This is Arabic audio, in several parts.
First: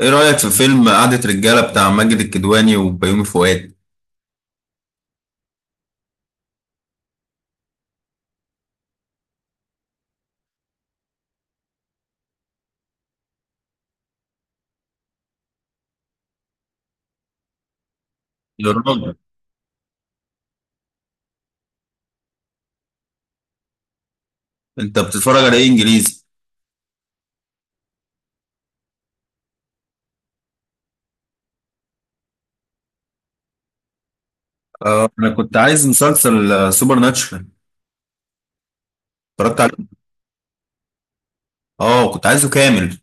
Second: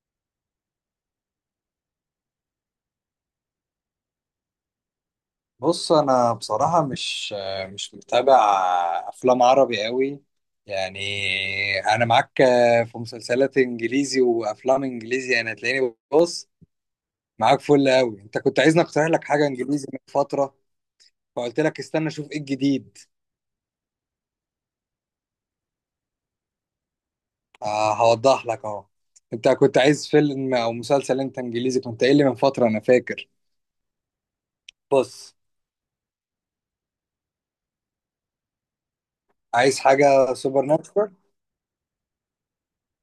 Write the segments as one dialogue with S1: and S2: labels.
S1: ايه رأيك في فيلم قعدة رجالة بتاع ماجد الكدواني وبيومي فؤاد؟
S2: بص، انا بصراحه مش متابع افلام عربي قوي. يعني انا معاك في مسلسلات انجليزي وافلام انجليزي. انا تلاقيني بص معاك فل قوي. انت كنت
S1: يا
S2: عايزني اقترح
S1: راجل،
S2: لك حاجه انجليزي من فتره، فقلت لك استنى اشوف ايه الجديد.
S1: انت بتتفرج على ايه انجليزي؟
S2: آه، هوضح لك اهو. انت كنت عايز فيلم او مسلسل انت انجليزي، كنت قايل لي من فتره، انا فاكر.
S1: آه، انا
S2: بص،
S1: كنت عايز مسلسل سوبر ناتشورال. اتفرجت عليه.
S2: عايز حاجه سوبر ناتشورال.
S1: اه، كنت عايزه كامل.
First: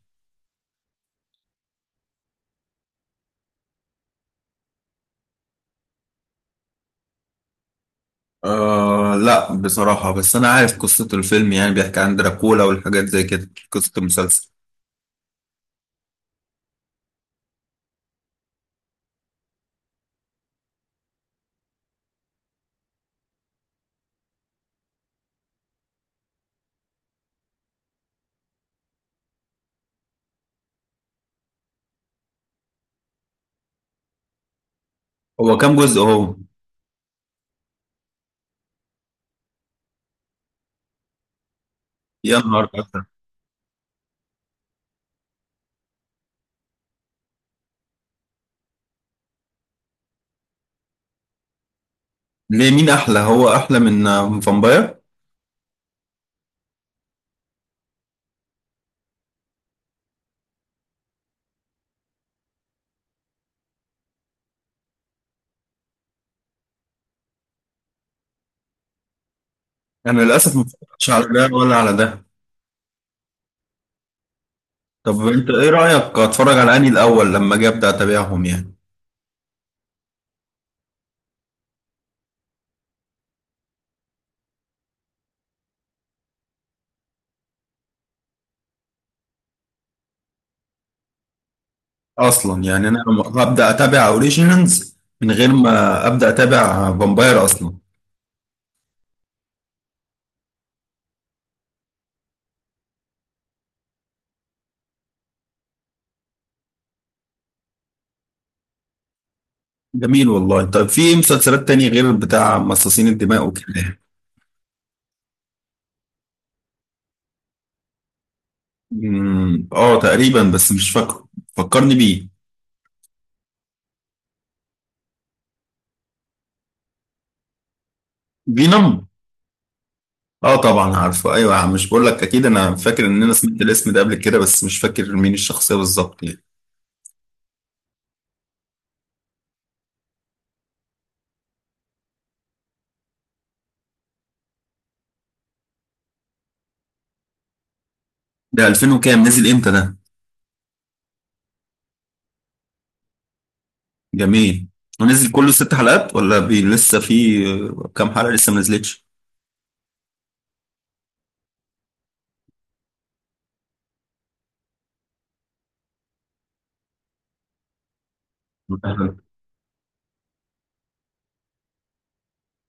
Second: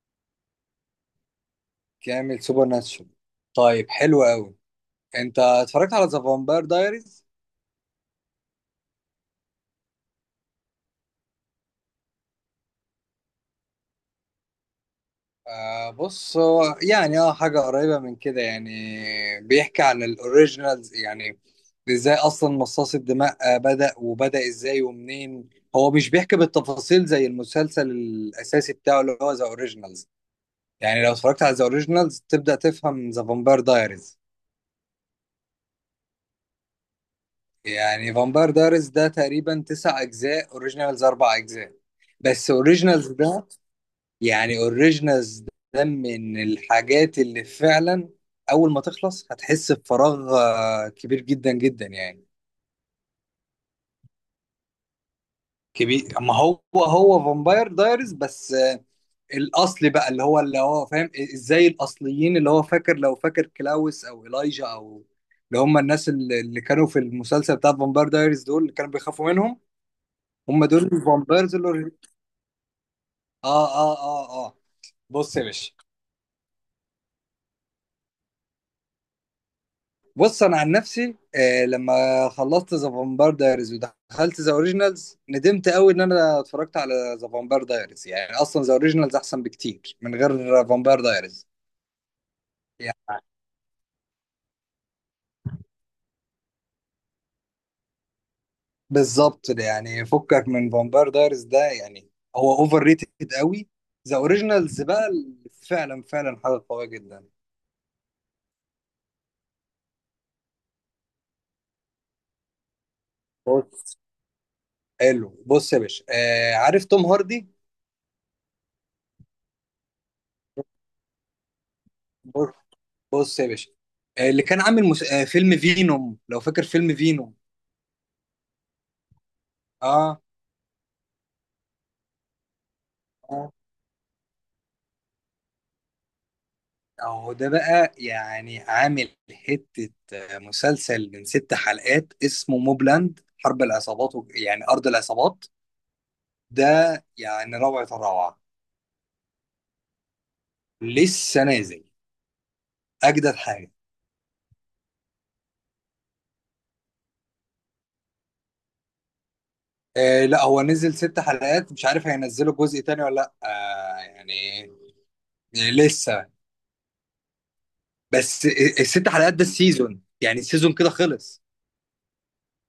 S2: كامل سوبر ناتشورال، طيب حلو قوي. انت اتفرجت على ذا فامباير دايريز؟
S1: آه لا، بصراحة بس انا عارف قصة الفيلم، يعني بيحكي عن دراكولا والحاجات زي كده. قصة المسلسل،
S2: آه بص، هو يعني اه حاجة قريبة من كده يعني. بيحكي عن الاوريجينالز يعني، ازاي اصلا مصاص الدماء بدأ، وبدأ ازاي ومنين. هو مش بيحكي بالتفاصيل زي المسلسل الاساسي بتاعه اللي هو ذا اوريجينالز. يعني لو اتفرجت على ذا اوريجينالز تبدأ تفهم ذا فامباير دايريز.
S1: هو كام جزء هو؟
S2: يعني فامباير دايريز ده تقريبا تسع اجزاء، اوريجينالز اربع اجزاء.
S1: يا
S2: بس
S1: نهار أكتر!
S2: اوريجينالز ده، يعني اوريجينالز ده من الحاجات اللي فعلا اول ما تخلص هتحس بفراغ كبير جدا جدا يعني.
S1: ليه، مين احلى، هو احلى من فامباير
S2: كبير، ما هو فامباير دايرز بس، الاصلي بقى اللي هو فاهم ازاي الاصليين، اللي هو فاكر لو فاكر كلاوس او إيلايجا او اللي هم الناس اللي كانوا في المسلسل بتاع فامباير دايرز، دول اللي كانوا بيخافوا منهم.
S1: انا للاسف ما
S2: هم دول
S1: اتفرجتش على
S2: الفامبايرز
S1: ده ولا
S2: اللي
S1: على ده.
S2: اه اه اه اه
S1: طب
S2: بص يا
S1: انت ايه
S2: باشا.
S1: رأيك، اتفرج على انهي الاول لما اجي ابدا اتابعهم يعني؟
S2: بص انا عن نفسي آه، لما خلصت ذا فامباير دايريز ودخلت ذا اوريجينالز ندمت قوي ان انا اتفرجت على ذا فامباير دايريز. يعني اصلا ذا اوريجينالز احسن بكتير من غير فامباير دايريز.
S1: اصلا يعني انا
S2: يعني
S1: هبدا اتابع اوريجينالز من غير ما ابدا اتابع فامباير اصلا.
S2: بالظبط ده، يعني فكك من فامباير دايريز ده يعني. هو اوفر ريتد قوي. ذا اوريجينالز بقى فعلا فعلا حاجه قويه جدا.
S1: جميل والله. طب في مسلسلات تانية غير بتاع مصاصين الدماء
S2: بص
S1: وكده؟
S2: حلو، بص يا باشا، آه عارف توم هاردي؟
S1: اه تقريبا، بس مش فاكره. فكرني بيه.
S2: بص، بص يا باشا، آه اللي كان عامل مس... آه فيلم فينوم، لو فاكر فيلم فينوم؟
S1: فينوم.
S2: اه،
S1: اه طبعا عارفه، ايوه، مش بقول لك اكيد انا فاكر ان انا سمعت الاسم ده قبل كده، بس مش فاكر مين الشخصيه بالظبط يعني.
S2: اهو ده بقى يعني عامل حتة مسلسل من ست حلقات اسمه موبلاند. حرب العصابات يعني أرض العصابات ده، يعني روعة الروعة.
S1: ده 2000 وكام؟ نزل امتى ده؟
S2: لسه نازل، أجدد حاجة.
S1: جميل. ونزل كله 6 حلقات ولا بي لسه في كام حلقه لسه ما نزلتش؟
S2: آه لا، هو نزل ست حلقات، مش عارف هينزلوا جزء تاني ولا لأ، آه يعني لسه، بس الست حلقات ده السيزون، يعني السيزون كده خلص.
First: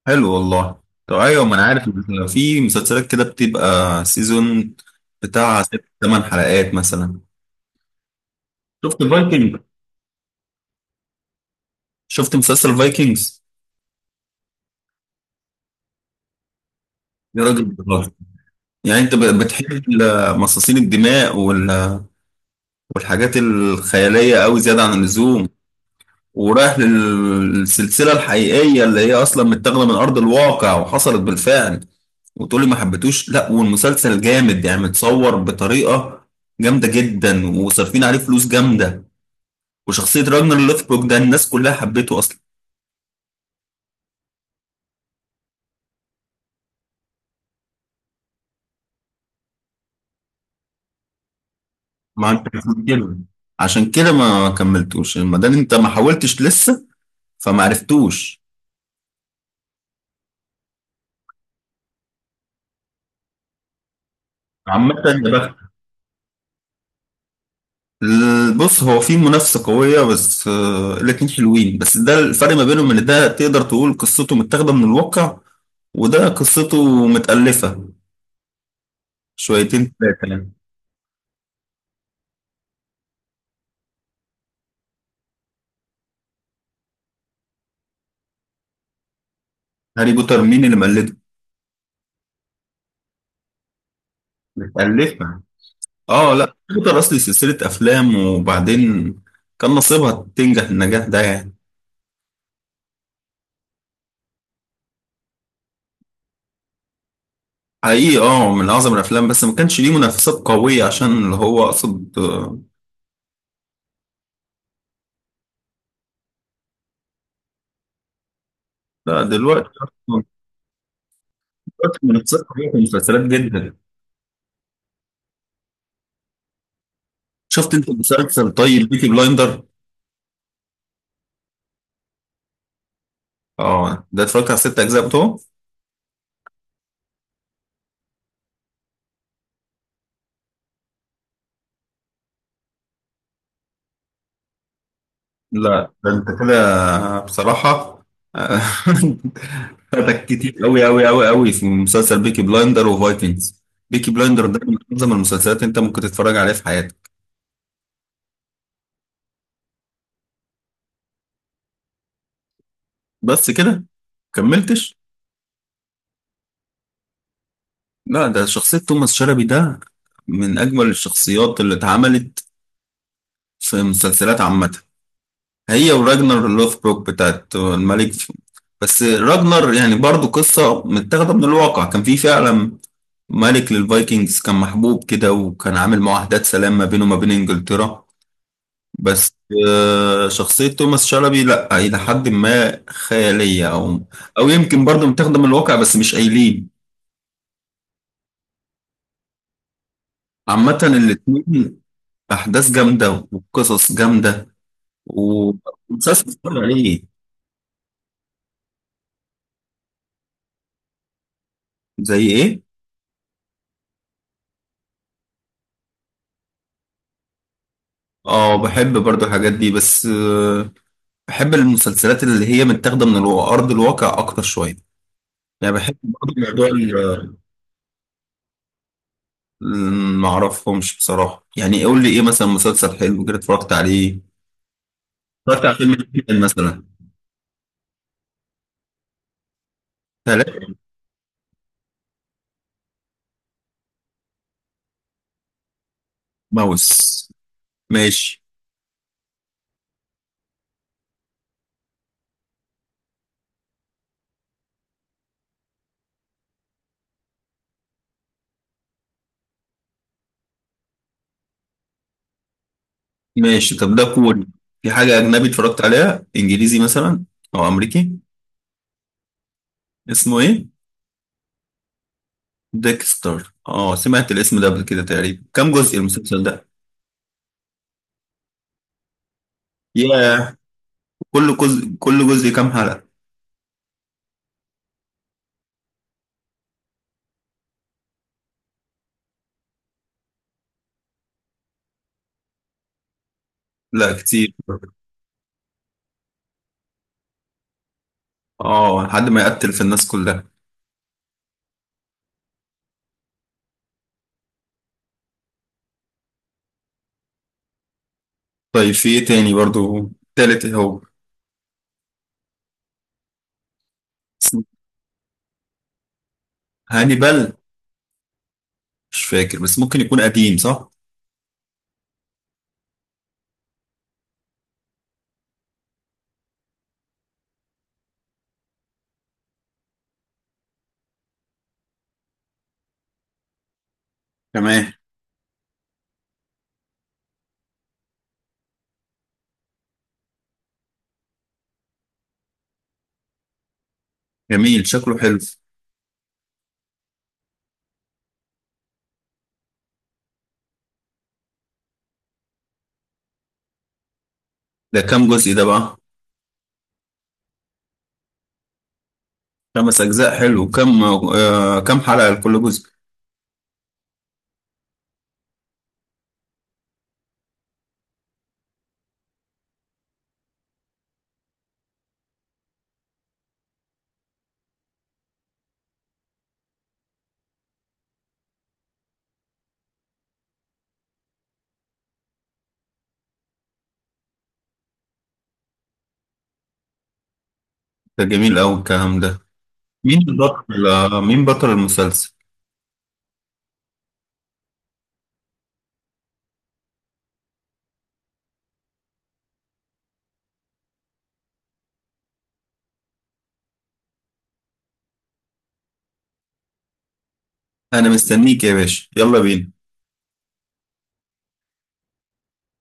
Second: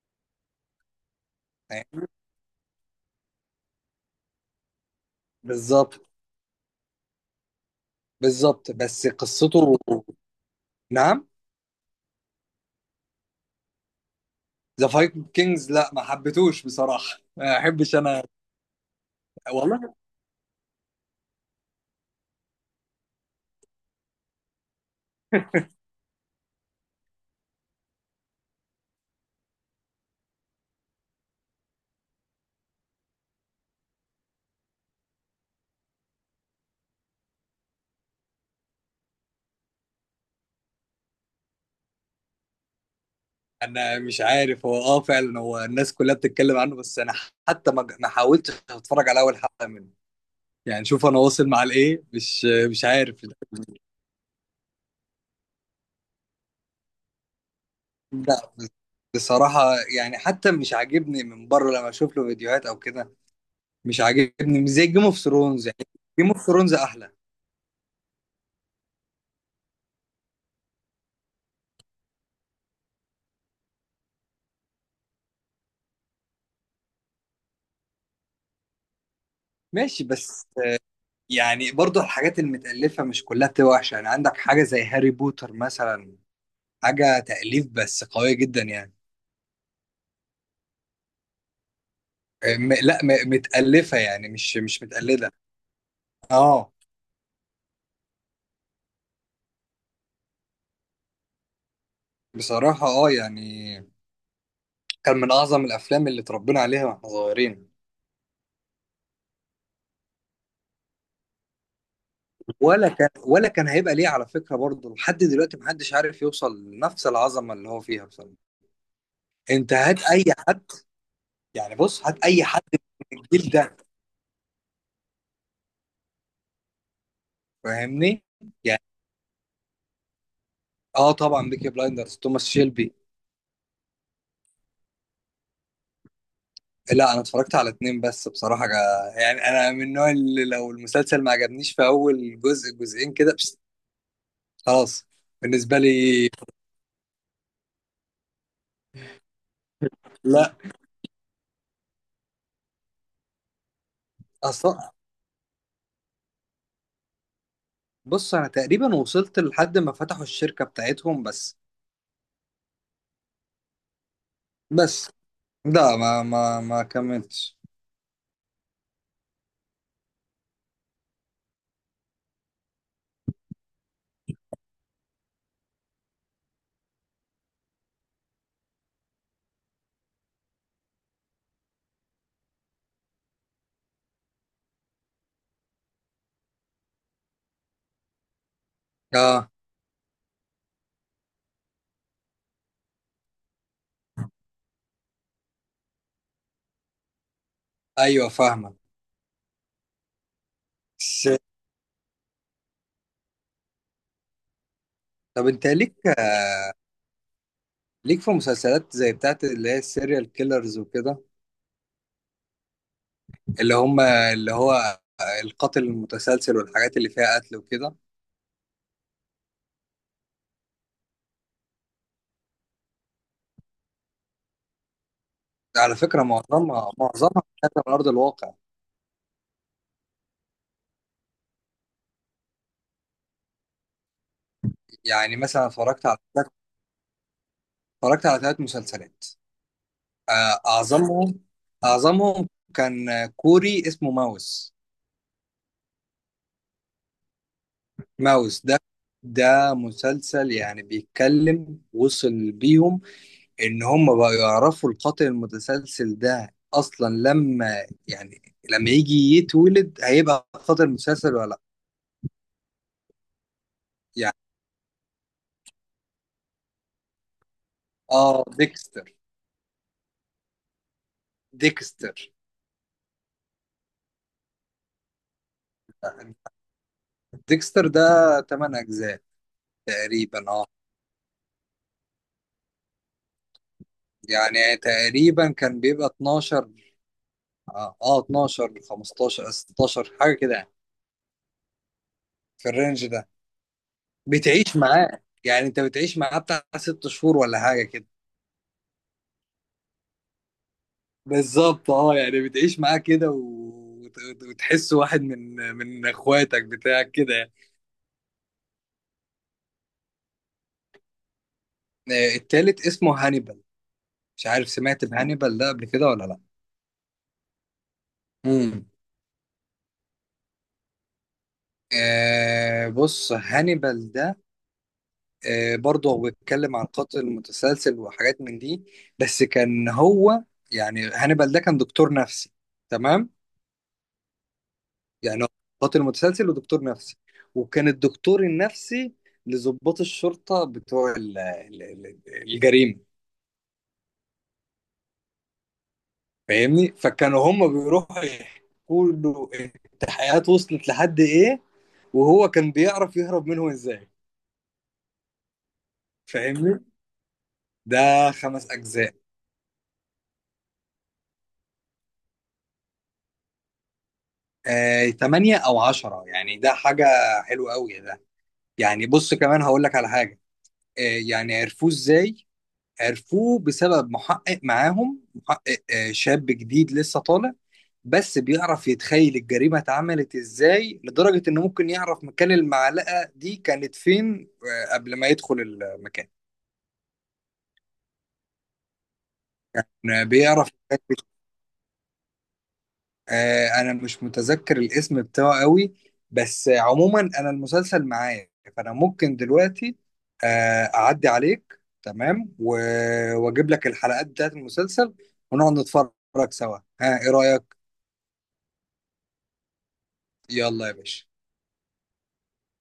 S1: حلو والله. طب ايوه، ما انا عارف إن في مسلسلات كده بتبقى سيزون بتاع ست
S2: بالظبط
S1: ثمان حلقات مثلا.
S2: بالظبط،
S1: شفت
S2: بس
S1: فايكنج
S2: قصته، نعم.
S1: شفت مسلسل فايكنجز؟
S2: ذا فايكنجز لا، ما حبيتهوش بصراحه،
S1: يا
S2: ما
S1: راجل
S2: احبش
S1: بتهزر.
S2: انا
S1: يعني انت بتحب
S2: والله.
S1: مصاصين الدماء والحاجات الخياليه قوي زياده عن اللزوم، ورايح للسلسله الحقيقيه اللي هي اصلا متاخده من ارض الواقع وحصلت بالفعل، وتقولي ما حبيتوش؟ لا والمسلسل جامد يعني، متصور بطريقه جامده جدا وصارفين عليه فلوس جامده، وشخصية راجنر لوثبروك ده الناس كلها حبيته أصلا.
S2: انا مش عارف، هو اه فعلا هو الناس كلها بتتكلم عنه، بس انا حتى ما حاولتش اتفرج على اول حلقه منه. يعني شوف انا واصل مع الايه،
S1: ما عندكش
S2: مش
S1: مشكلة.
S2: عارف.
S1: عشان كده ما كملتوش، ما دام أنت ما حاولتش لسه فما عرفتوش.
S2: لا بصراحه يعني حتى مش عاجبني من بره لما اشوف له فيديوهات او كده. مش عاجبني، مش زي
S1: عامة
S2: جيم اوف
S1: يا بخت.
S2: ثرونز يعني. جيم اوف ثرونز احلى.
S1: بص، هو في منافسة قوية، بس الاتنين حلوين، بس ده الفرق ما بينهم، إن ده تقدر تقول قصته متاخدة من الواقع وده قصته متألفة شويتين
S2: ماشي
S1: تلاتة
S2: بس،
S1: يعني.
S2: يعني برضه الحاجات المتألفة مش كلها بتبقى وحشة، يعني عندك حاجة زي هاري بوتر مثلا، حاجة تأليف بس قوية جدا يعني.
S1: هاري بوتر مين اللي مقلده؟
S2: لا، متألفة يعني، مش متقلدة.
S1: متألفة. اه لا،
S2: اه
S1: هاري بوتر أصلي سلسلة أفلام، وبعدين كان نصيبها تنجح النجاح ده يعني.
S2: بصراحة اه يعني كان من أعظم الأفلام اللي اتربينا عليها واحنا صغيرين.
S1: حقيقي اه، من اعظم الافلام، بس ما كانش ليه منافسات قويه، عشان اللي هو اقصد
S2: ولا كان ولا كان هيبقى ليه على فكرة برضه، لحد دلوقتي محدش عارف يوصل لنفس العظمة اللي هو فيها بصراحة.
S1: لا، دلوقتي
S2: أنت هات
S1: أصلاً-
S2: أي حد، يعني
S1: دلوقتي
S2: بص هات
S1: منافسات
S2: أي حد
S1: قويه في
S2: من
S1: المسلسلات
S2: الجيل
S1: جدا.
S2: ده.
S1: شفت انت
S2: فاهمني
S1: مسلسل،
S2: يعني.
S1: طيب، بيكي بلايندر؟
S2: اه طبعا بيكي بلايندرز، توماس شيلبي.
S1: اه ده اتفرجت على 6 اجزاء بتوعه.
S2: لا انا اتفرجت على اتنين بس بصراحه، يعني انا من النوع اللي لو المسلسل ما عجبنيش في اول جزء جزئين كده، بس خلاص بالنسبه
S1: لا ده انت
S2: لي.
S1: كده بصراحه آه، فاتك
S2: لا
S1: كتير قوي قوي قوي قوي في مسلسل بيكي بلايندر وفايكنجز. بيكي بلايندر ده من
S2: اصلا،
S1: اعظم المسلسلات انت ممكن تتفرج عليها في حياتك.
S2: بص انا تقريبا وصلت لحد ما فتحوا الشركه بتاعتهم بس.
S1: بس كده كملتش؟
S2: بس لا، ما كملتش.
S1: لا ده شخصية توماس شلبي ده من أجمل الشخصيات اللي اتعملت في مسلسلات عامة. هي وراجنر لوثبروك بتاعت الملك. بس راجنر يعني برضو قصة متاخدة من الواقع، كان في فعلا ملك للفايكنجز كان محبوب كده، وكان عامل معاهدات سلام ما بينه وما بين إنجلترا. بس
S2: اه
S1: شخصية توماس شلبي، لا، إلى حد ما خيالية أو يمكن برضو متاخدة من الواقع بس مش قايلين.
S2: ايوه فاهمك،
S1: عامة
S2: بس
S1: الاتنين أحداث جامدة وقصص جامدة،
S2: طب انت ليك
S1: ومسلسل اتفرج عليه.
S2: ليك في مسلسلات زي بتاعت اللي هي السيريال كيلرز وكده؟
S1: زي ايه؟
S2: اللي هم اللي هو القاتل المتسلسل والحاجات اللي فيها قتل وكده.
S1: اه، بحب برضو الحاجات دي بس بحب المسلسلات اللي هي متاخده من ارض الواقع اكتر شويه، يعني بحب
S2: على فكرة
S1: برضو موضوع
S2: معظمها بتتكلم من أرض الواقع.
S1: ما اعرفهمش بصراحه، يعني قول لي ايه مثلا مسلسل حلو كده اتفرجت عليه؟
S2: يعني
S1: اتفرجت
S2: مثلا
S1: على فيلم جدا مثلا.
S2: اتفرجت على ثلاث مسلسلات. آه،
S1: ثلاث.
S2: أعظمهم أعظمهم كان كوري اسمه ماوس.
S1: ماوس. ماشي.
S2: ماوس ده، مسلسل يعني بيتكلم، وصل بيهم إن هم بقوا يعرفوا القاتل المتسلسل ده أصلا لما يعني لما يجي يتولد هيبقى قاتل مسلسل ولا لأ
S1: ماشي، طب ده
S2: يعني.
S1: كوري. في حاجه اجنبي اتفرجت عليها انجليزي مثلا او امريكي؟
S2: آه ديكستر.
S1: اسمه ايه؟
S2: ديكستر.
S1: ديكستر. اه سمعت الاسم ده قبل كده، تقريبا كم جزء المسلسل ده؟
S2: ديكستر ده 8 أجزاء تقريبا
S1: ياه.
S2: اه.
S1: كل جزء كام حلقة؟
S2: يعني تقريبا كان بيبقى 12، اه 12 15 16 حاجه كده يعني، في الرينج ده.
S1: لا كتير.
S2: بتعيش معاه، يعني انت بتعيش معاه بتاع ست شهور ولا حاجه كده.
S1: اه لحد ما يقتل في الناس كلها.
S2: بالظبط اه، يعني بتعيش معاه كده وتحس واحد من اخواتك بتاعك كده يعني.
S1: طيب في ايه تاني برضو، تالت إيه هو؟
S2: التالت اسمه هانيبال، مش
S1: اسمه
S2: عارف سمعت بهانيبال ده قبل كده ولا لا.
S1: هانيبال؟
S2: امم
S1: مش فاكر، بس ممكن يكون قديم، صح.
S2: آه بص، هانيبال ده برضه هو بيتكلم عن قاتل متسلسل وحاجات من دي. بس كان هو، يعني هانيبال ده كان دكتور نفسي، تمام.
S1: تمام.
S2: يعني هو قاتل متسلسل ودكتور نفسي، وكان الدكتور النفسي لضباط الشرطة بتوع الجريمة.
S1: جميل، شكله حلو.
S2: فاهمني، فكانوا هم بيروحوا يحكوا له التحقيقات وصلت لحد ايه، وهو كان بيعرف يهرب منهم ازاي.
S1: ده كام جزء ده بقى؟
S2: فاهمني، ده خمس اجزاء.
S1: 5 اجزاء حلو، كم حلقة لكل جزء؟
S2: تمانية او عشرة يعني، ده حاجة حلوة قوي. يعني بص كمان هقول لك على حاجه، آه، يعني عرفوه ازاي؟ عرفوه بسبب محقق معاهم، محقق شاب جديد لسه طالع، بس بيعرف يتخيل الجريمه اتعملت ازاي، لدرجه انه ممكن يعرف مكان المعلقه دي كانت فين قبل ما يدخل المكان.
S1: ده جميل قوي الكلام ده. مين
S2: بيعرف.
S1: بطل مين بطل المسلسل؟
S2: آه انا مش متذكر الاسم بتاعه قوي، بس عموما انا المسلسل معايا، فانا ممكن دلوقتي آه اعدي عليك تمام واجيب لك الحلقات بتاعت المسلسل ونقعد نتفرج سوا. ها، ايه رأيك؟
S1: انا مستنيك يا باشا، يلا بينا.
S2: يلا يا باشا.